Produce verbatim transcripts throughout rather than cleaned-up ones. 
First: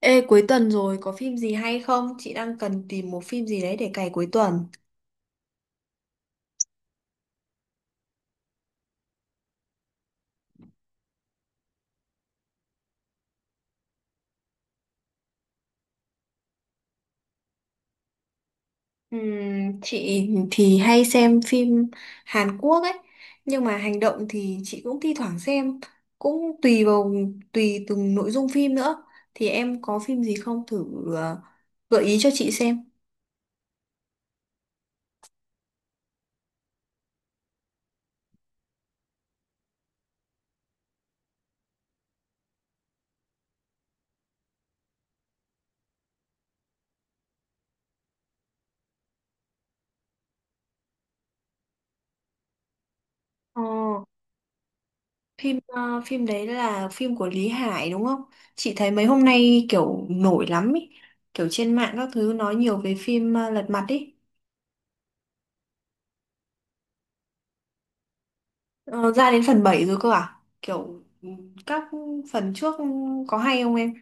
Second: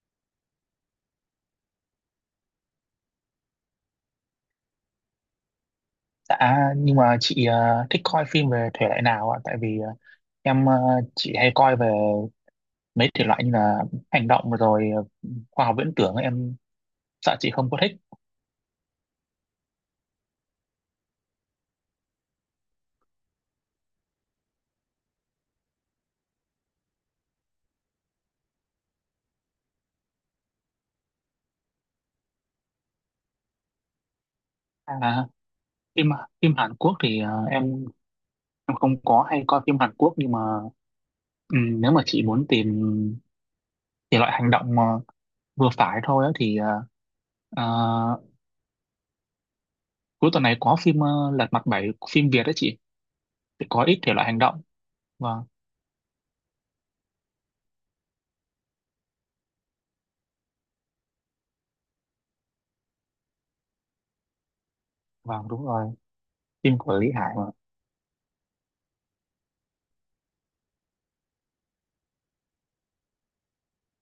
Ê, cuối tuần rồi có phim gì hay không? Chị đang cần tìm một phim gì đấy để cày cuối tuần. À, nhưng mà chị ờ, thích coi phim về thể loại nào ạ? Tại vì ờ, em ờ, chị hay coi về mấy thể loại như là hành động rồi ờ, khoa học viễn tưởng ấy, em sợ chị không có thích. Ừm, chị thì hay xem phim Hàn Quốc ấy, nhưng mà hành động thì chị cũng thi thoảng xem, cũng tùy vào tùy từng nội dung phim nữa. Thì em có phim gì không thử ờ, gợi ý cho chị xem. À, phim phim Hàn Quốc thì ờ, em em không có hay coi phim Hàn Quốc, nhưng mà ừm, nếu mà chị muốn tìm thể loại hành động mà vừa phải thôi á, thì ờ, ờ, cuối tuần này có phim ờ, Lật Mặt Bảy, phim Việt đấy chị, Ờ, thì có ít thể loại hành động. Vâng, phim ờ, phim đấy là phim của Lý Hải đúng không? Chị thấy mấy hôm nay kiểu nổi lắm ấy, kiểu trên mạng các thứ nói nhiều về phim ờ, Lật Mặt ấy. vâng, đúng rồi, phim của Lý Hải mà. Ờ, ra đến phần bảy rồi cơ à? Kiểu ừ, các phần trước có hay không em?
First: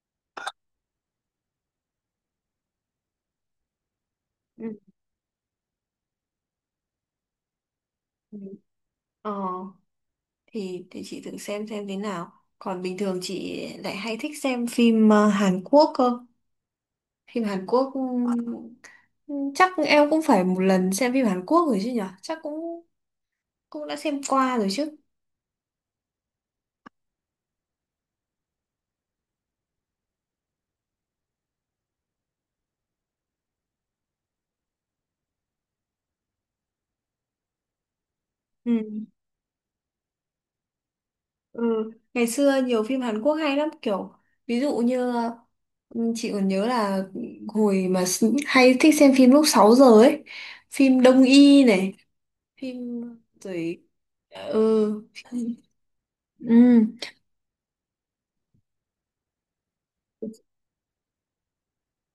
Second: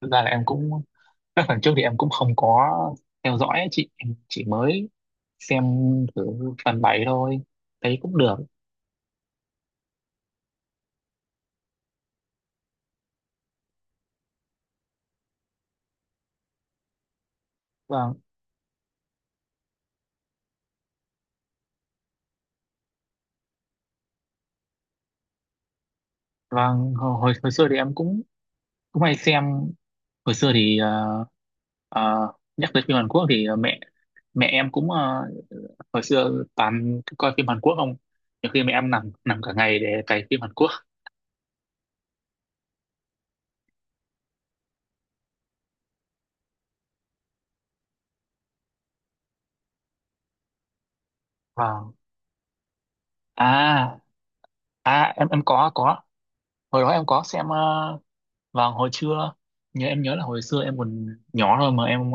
Thực ra là em cũng các phần trước thì em cũng không có theo dõi ấy chị, em chỉ Ừ. mới xem thử phần bảy thôi, thấy cũng được. Ừ. Ờ, thì thì chị thử xem xem thế nào. Còn bình thường chị lại hay thích xem phim ờ, Hàn Quốc cơ. Phim Hàn Quốc ừ, và ừ, chắc em cũng phải một lần xem phim Hàn Quốc rồi chứ nhở? Chắc cũng cũng đã xem qua rồi chứ. và hồi hồi hồi xưa thì em cũng cũng hay xem. Hồi xưa thì ờ, ờ, nhắc tới phim Hàn Quốc thì ờ, mẹ mẹ em cũng ờ, hồi xưa toàn coi phim Hàn Quốc không, nhiều khi mẹ em Ừ. nằm nằm cả ngày để cày phim Hàn Quốc. Ừ, ngày xưa nhiều phim Hàn Quốc hay lắm kiểu ví dụ như ừ, chị còn nhớ là hồi mà s- hay thích xem phim lúc sáu giờ ấy, phim Đông Y này, Vâng. phim rồi À, ừ, à, ừ, em em có có hồi đó em có xem ờ, vào hồi trưa. Nhớ, em nhớ là hồi xưa em còn nhỏ thôi mà em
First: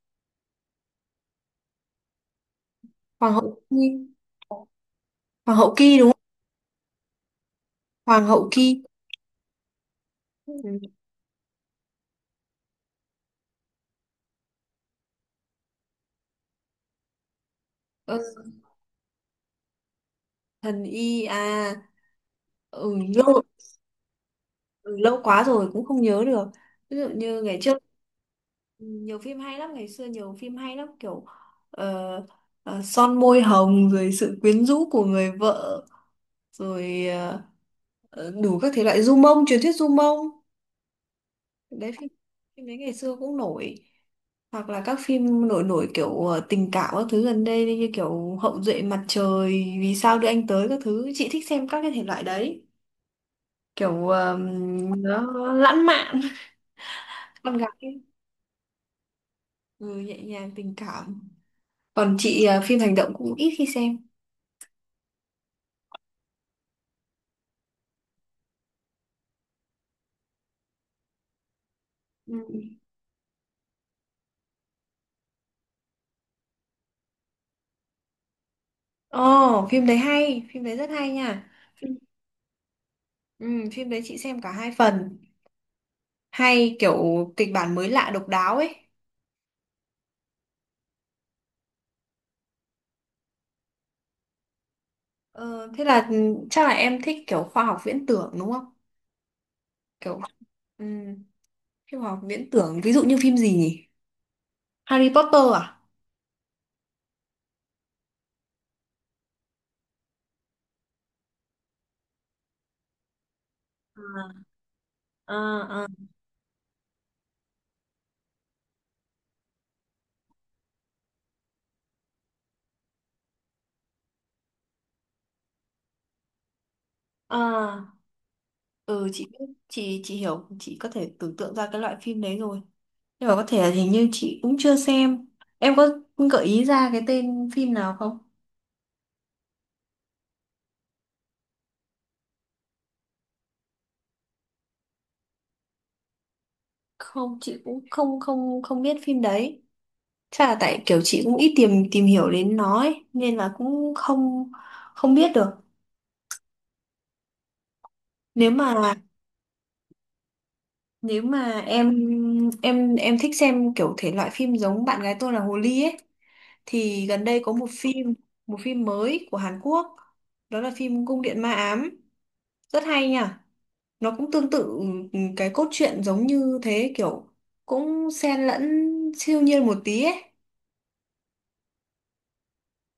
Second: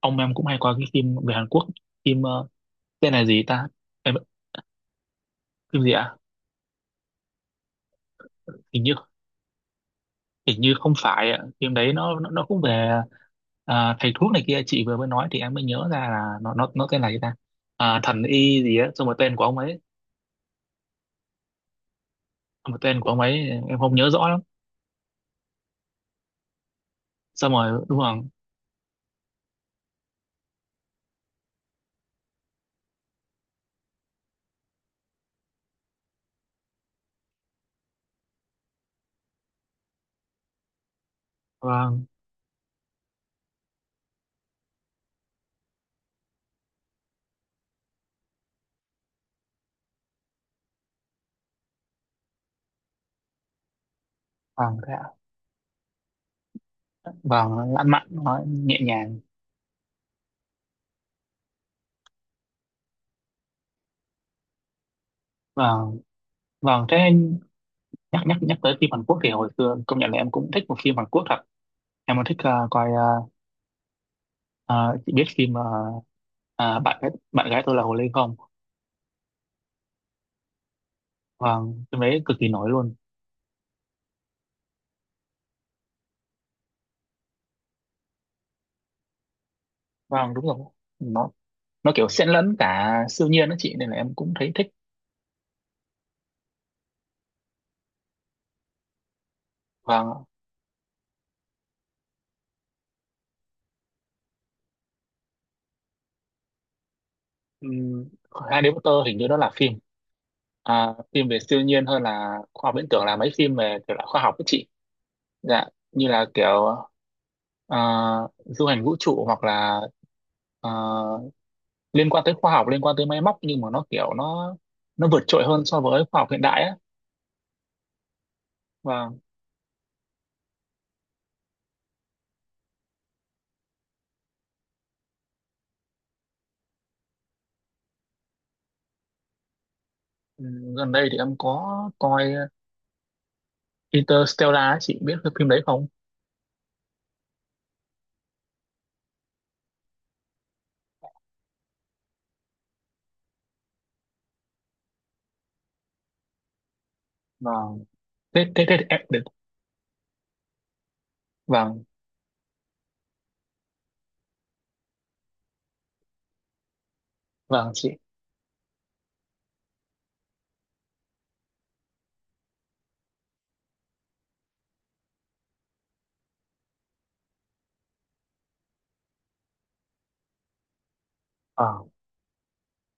ông em cũng hay coi cái phim về Hàn Quốc, phim ờ, tên là Hoàng gì hậu ta. Ki, Em, Hoàng hậu phim gì Ki đúng ạ? không? Hoàng hậu Ki. Hình như hình Ừ, như không phải ạ, phim đấy nó nó, nó cũng về à, thầy thuốc này kia chị vừa mới nói thì em mới nhớ ra là nó nó nó tên là gì ta. À, ừ, thần y gì á xong rồi tên của ông ấy, thần Y à. một Ừ, tên của ông lâu ấy, em không nhớ rõ lắm. ừ, lâu quá rồi cũng không nhớ được. Ví dụ như Xong ngày trước rồi đúng rồi. nhiều phim hay lắm, ngày xưa nhiều phim hay lắm kiểu ờ, ờ, son môi hồng rồi sự quyến rũ của người vợ rồi ờ, ờ, đủ các thể loại du mông truyền thuyết du mông, đấy Vâng. phim phim đấy ngày xưa cũng nổi, hoặc là các phim nổi nổi kiểu ờ, tình cảm các thứ gần đây như kiểu Hậu duệ mặt trời, vì sao đưa anh tới các thứ. Chị thích xem các cái thể loại đấy, kiểu ờ, Vâng thế ạ. nó lãng mạn, con Vâng, lãng gái mạn nó nhẹ nhàng. ừ, nhẹ nhàng tình cảm. Còn chị ờ, phim hành động cũng ít khi xem. Vâng. Vâng thế. Nhắc nhắc nhắc tới phim Hàn Quốc thì hồi xưa công nhận là em cũng thích một phim Hàn Quốc thật. Em còn thích ờ, Ừ. coi ờ, à, chị biết phim mà à, bạn gái bạn gái tôi là Hồ Ly không? Ồ, phim đấy hay, phim đấy rất hay nha. Vâng, Phim, phim đấy cực kỳ nổi luôn. ừ, phim đấy chị xem cả hai phần, hay kiểu kịch bản mới lạ độc đáo ấy. Vâng, đúng rồi. Nó nó kiểu xen lẫn cả siêu nhiên đó chị nên là em cũng thấy thích. Ờ, thế là ừ, chắc là em thích kiểu khoa học viễn tưởng đúng không? Kiểu Vâng. ừm, cái khoa học viễn tưởng ví dụ như phim gì nhỉ? Harry Potter à? um, Harry Potter hình như đó là phim à, phim về siêu nhiên, hơn là khoa học viễn tưởng là mấy phim về kiểu là khoa học đó chị. Dạ, À, à, như là kiểu à, du hành vũ trụ hoặc là à, liên quan tới khoa học, liên quan tới máy móc nhưng mà nó kiểu nó nó vượt trội hơn so với khoa học hiện đại á. à. Và Ừ, chị biết, chị chị hiểu, chị có thể tưởng tượng ra cái loại phim đấy rồi. Nhưng mà có thể là hình như chị cũng chưa xem. Em có gợi ý ra cái tên phim nào không? ừ, gần đây thì em có coi Interstellar ấy, chị biết cái phim đấy không? Không, chị cũng không không không biết phim đấy. Chắc là tại kiểu chị cũng ít tìm tìm hiểu đến nó ấy, nên là cũng không không biết được. Vâng. Thế Nếu thế mà thế thì em được. nếu mà Vâng, em em em thích xem kiểu thể loại phim giống bạn gái tôi là hồ ly ấy, thì gần đây có một vâng chị. phim, một phim mới của Hàn Quốc, đó là phim Cung điện ma ám, rất hay nha. Nó cũng tương tự ừ, cái cốt truyện giống như thế, kiểu cũng xen lẫn siêu nhiên một tí ấy. Ờ.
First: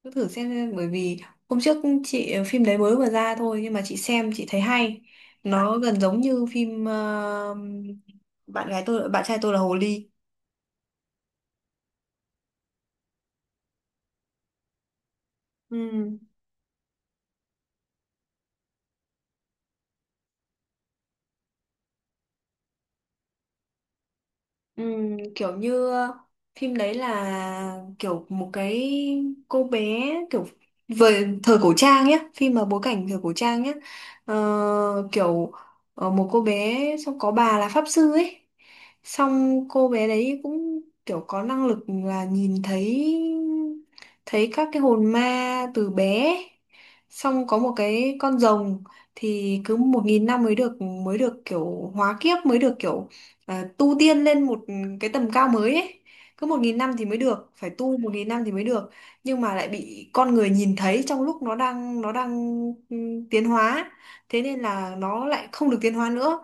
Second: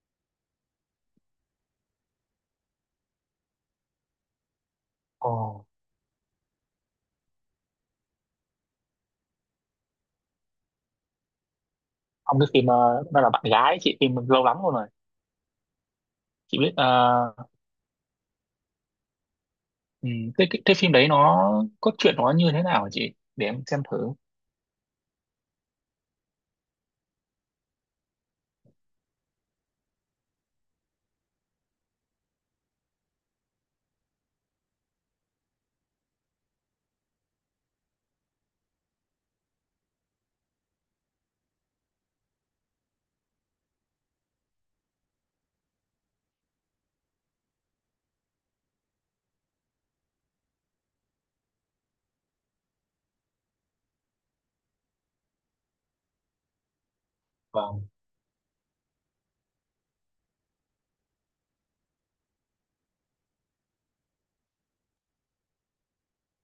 Cứ thử xem xem, bởi vì hôm trước chị ờ, phim đấy mới vừa ra thôi nhưng mà chị xem chị thấy hay, Ồ. nó gần giống như phim ờ, bạn gái tôi bạn trai tôi là hồ ly. Ông cái phim ờ, đó là bạn gái chị, phim lâu lắm rồi rồi. Ừ. Chị biết ờ, ừ, cái, cái cái phim đấy nó cốt truyện nó như thế nào hả chị? Để em xem thử. Ừm, kiểu như phim đấy là kiểu một cái cô bé, kiểu về thời cổ trang nhé, phim mà bối cảnh thời cổ trang nhé. Ờ, kiểu ờ, một cô bé, xong có bà là pháp sư ấy, xong cô bé đấy cũng kiểu có năng lực là nhìn thấy, thấy các cái hồn ma từ bé, xong có một cái con rồng, thì cứ một nghìn năm mới được, mới được kiểu hóa kiếp, mới được kiểu à, tu tiên lên một cái tầm cao mới ấy. Cứ một nghìn năm thì mới được, phải Vâng. tu một nghìn năm thì mới được, nhưng mà lại bị con người nhìn thấy trong lúc nó đang nó đang ừ, tiến hóa, thế nên là nó lại không được tiến hóa nữa.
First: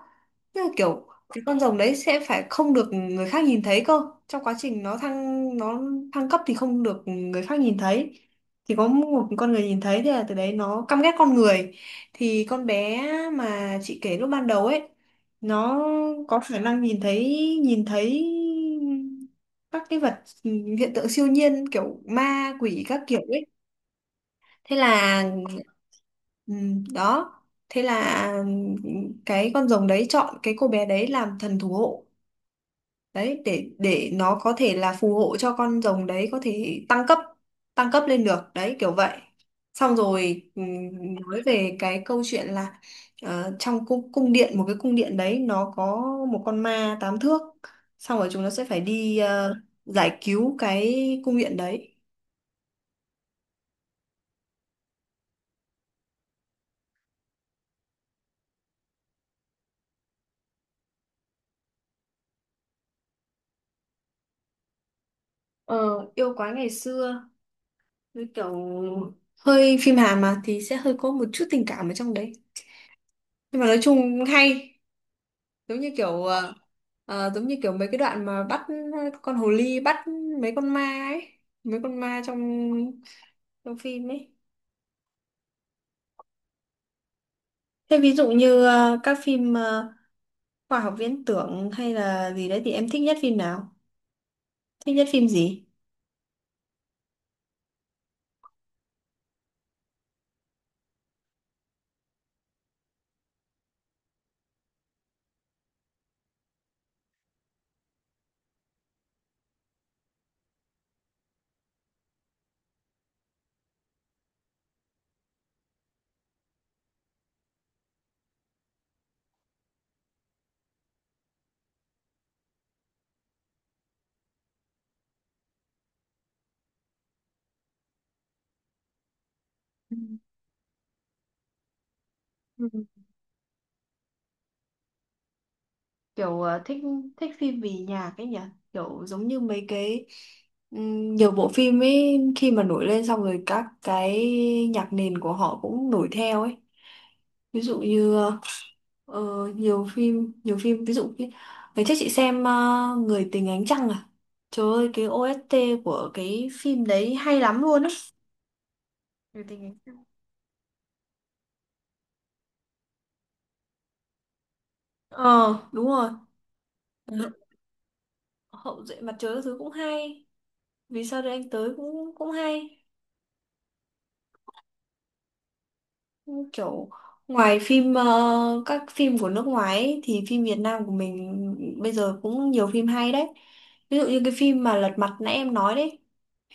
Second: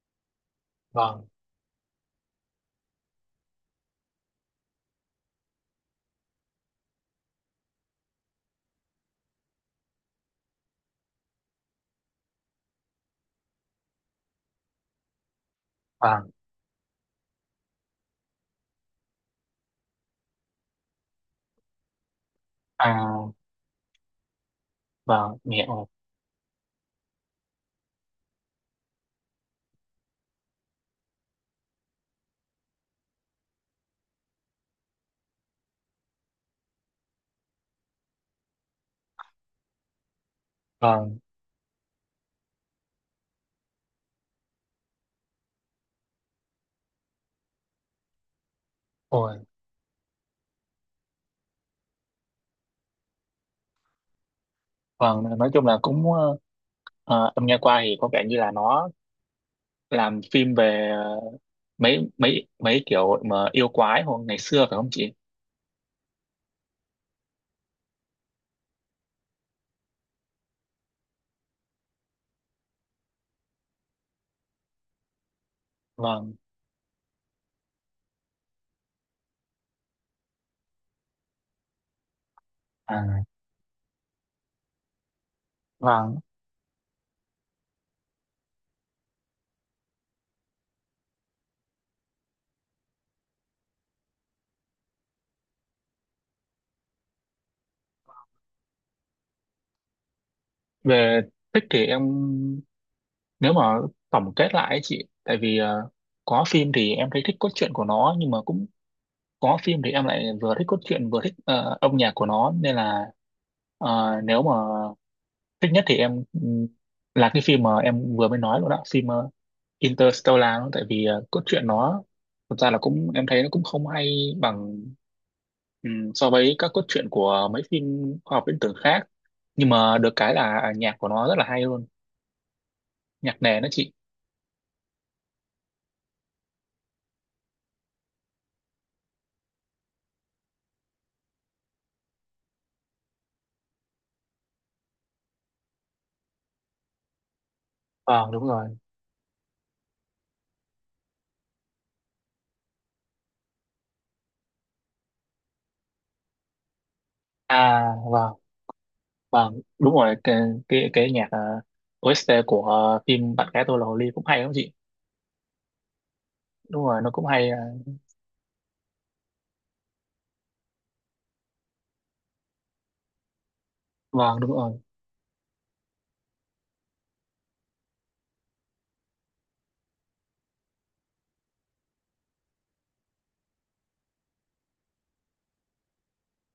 Tức là kiểu Vâng. cái con rồng đấy sẽ phải không được người khác nhìn thấy cơ, trong quá trình nó thăng nó thăng cấp thì không được người khác nhìn thấy, thì có một con người nhìn thấy thì là từ đấy nó căm ghét con người. Thì con bé mà chị kể lúc ban đầu ấy, nó Vâng. có khả năng nhìn thấy, nhìn thấy các cái vật, hiện tượng siêu nhiên kiểu ma quỷ À các kiểu ấy. Thế là vâng, mẹ ơi. ừ, đó, thế là cái con rồng đấy chọn cái cô bé đấy làm thần thủ hộ đấy, để để nó có thể là phù hộ cho con rồng đấy có thể tăng cấp, tăng cấp lên được đấy kiểu vậy. Xong rồi Vâng. ừm, nói về cái câu chuyện là ờ, trong cung cung điện, một cái cung điện đấy nó có một con ma tám thước, xong rồi chúng nó sẽ phải đi Ôi, ờ, giải cứu cái cung điện đấy. vâng, nói chung là cũng ờ, ờ, em nghe qua thì có vẻ như là nó làm phim về mấy mấy mấy kiểu mà yêu quái hồi ngày xưa, phải không chị? Ờ, yêu quái ngày xưa với kiểu hơi phim Hàn mà thì sẽ hơi có một chút tình cảm ở trong đấy, nhưng mà nói chung hay, giống như kiểu Vâng. ờ, ờ, giống như kiểu mấy cái đoạn mà bắt ờ, con hồ ly bắt mấy con ma ấy, mấy con ma trong À, trong phim ấy. vâng. Thế ví dụ như ờ, các phim ờ, khoa học viễn tưởng hay là gì đấy thì em thích nhất phim nào, thích nhất phim gì? Về thích thì em, nếu mà tổng kết lại ấy chị, tại vì ờ, có phim thì em thấy thích cốt truyện của nó nhưng mà cũng có phim thì em lại vừa thích cốt truyện vừa thích ờ, âm nhạc của nó, nên là ờ, nếu mà thích nhất thì em ừm, là cái phim mà em vừa mới nói luôn đó, phim ờ, Interstellar đó. Tại vì ờ, cốt truyện nó thực ra là cũng em thấy nó cũng không hay bằng, ừ, so với các cốt truyện của mấy phim khoa học viễn tưởng khác, nhưng mà được cái là nhạc của nó rất là hay luôn. Ừ. Nhạc nền đó chị. Kiểu ờ, thích thích phim vì nhạc ấy nhỉ. Kiểu giống như mấy cái ừm, nhiều bộ phim ấy, khi mà nổi lên xong rồi các cái nhạc nền của họ cũng nổi theo ấy. Ví dụ như Vâng ờ, đúng rồi. ờ, nhiều phim, nhiều phim ví dụ như ngày trước chị xem ờ, Người tình ánh trăng à, trời ơi cái o ét ti của cái phim đấy hay lắm luôn À á. vâng. Người Vâng tình ánh đúng trăng. rồi, cái cái, cái nhạc ờ, o ét ti của ờ, phim Bạn gái tôi là hồ ly cũng hay lắm chị. Ờ đúng rồi. Đúng rồi, nó cũng Ừ. hay. ờ, Hậu duệ mặt trời các thứ cũng hay, vì sao đây anh tới cũng cũng hay, vâng đúng rồi. kiểu ngoài phim ờ, các phim của nước ngoài ấy, thì phim Việt Nam của mình bây giờ cũng nhiều phim hay đấy. Ví dụ như cái phim mà Lật Mặt nãy em nói đấy,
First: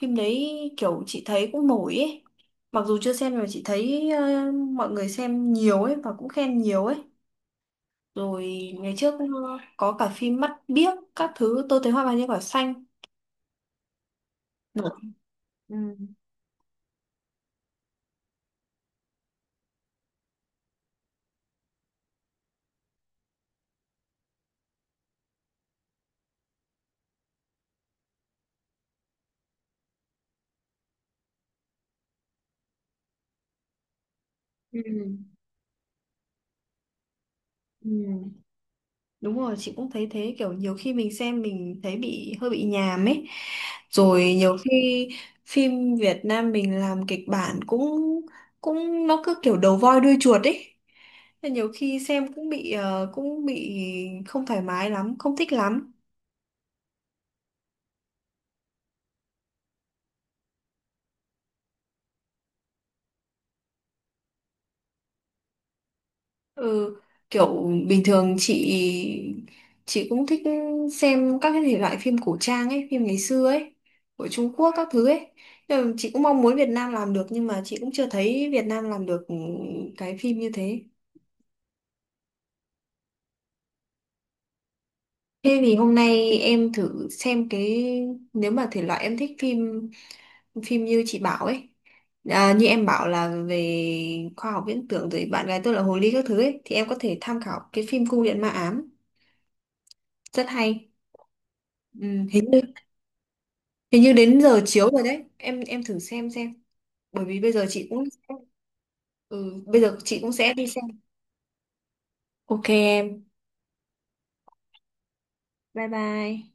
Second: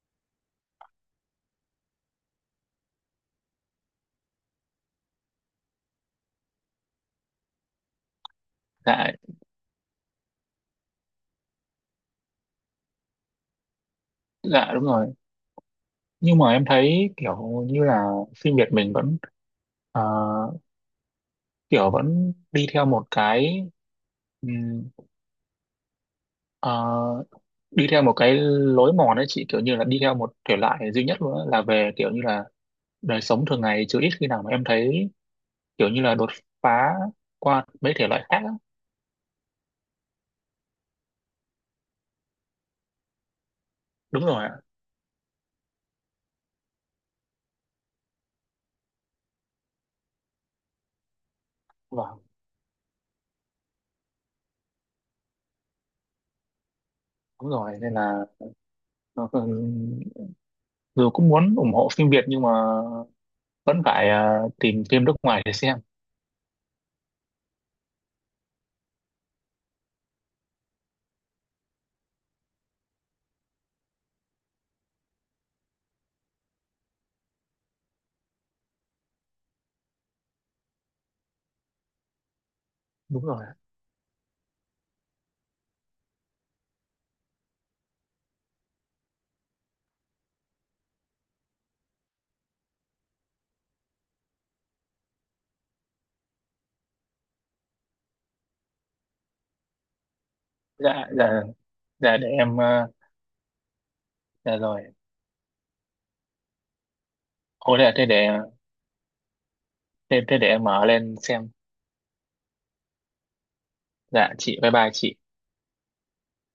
phim đấy kiểu chị thấy cũng nổi ấy, mặc dù chưa xem mà chị thấy ờ, mọi người xem nhiều ấy và cũng khen nhiều ấy. Rồi ngày Dạ trước ờ, có cả phim Mắt Biếc các thứ, tôi thấy hoa vàng trên cỏ xanh, dạ. Đúng nổi. rồi, Ừ. nhưng mà em thấy kiểu như là phim Việt mình vẫn ờ, kiểu vẫn đi theo một cái ừm, ờ, đi theo một cái lối mòn ấy chị kiểu như là đi theo một thể loại duy nhất luôn á, là về kiểu như là đời sống thường ngày chứ ít khi nào mà em Ừ. thấy kiểu như là đột phá qua mấy thể loại khác Ừ. á. Đúng rồi, chị cũng thấy thế, kiểu nhiều khi mình xem mình thấy bị hơi bị nhàm ấy. Rồi Đúng rồi ạ nhiều khi phim Việt Nam mình làm kịch bản cũng cũng nó cứ kiểu đầu voi đuôi chuột ấy. Nên nhiều khi vâng xem cũng bị ờ, cũng bị không thoải mái lắm, không thích lắm. đúng rồi nên là nó còn- dù cũng muốn ủng hộ phim Việt nhưng mà vẫn phải à, tìm phim nước ngoài để xem. Ừ, kiểu bình thường chị chị cũng thích xem các cái thể loại phim cổ trang ấy, phim ngày xưa ấy, của Trung Quốc các thứ ấy. Nhưng mà chị cũng mong muốn Việt Nam làm được, nhưng mà chị cũng chưa thấy Việt Nam làm được cái phim như thế. Đúng rồi ạ. Thế thì hôm nay em thử xem cái, nếu mà thể loại em thích phim, phim như chị bảo ấy. À, như em bảo là về khoa học viễn tưởng rồi bạn gái tôi là hồ ly các thứ ấy, thì em có thể tham khảo cái phim Cung điện ma ám, rất hay. Dạ dạ. Ừ, Dạ để hình như, em à, hình như đến dạ giờ rồi. chiếu rồi đấy. Em em thử xem xem. Bởi vì bây giờ Ôi chị thế cũng thế để, ừ, bây giờ chị thế, cũng thế để sẽ em đi xem. mở lên xem. Ok em. Dạ chị, bye bye chị. Bye bye.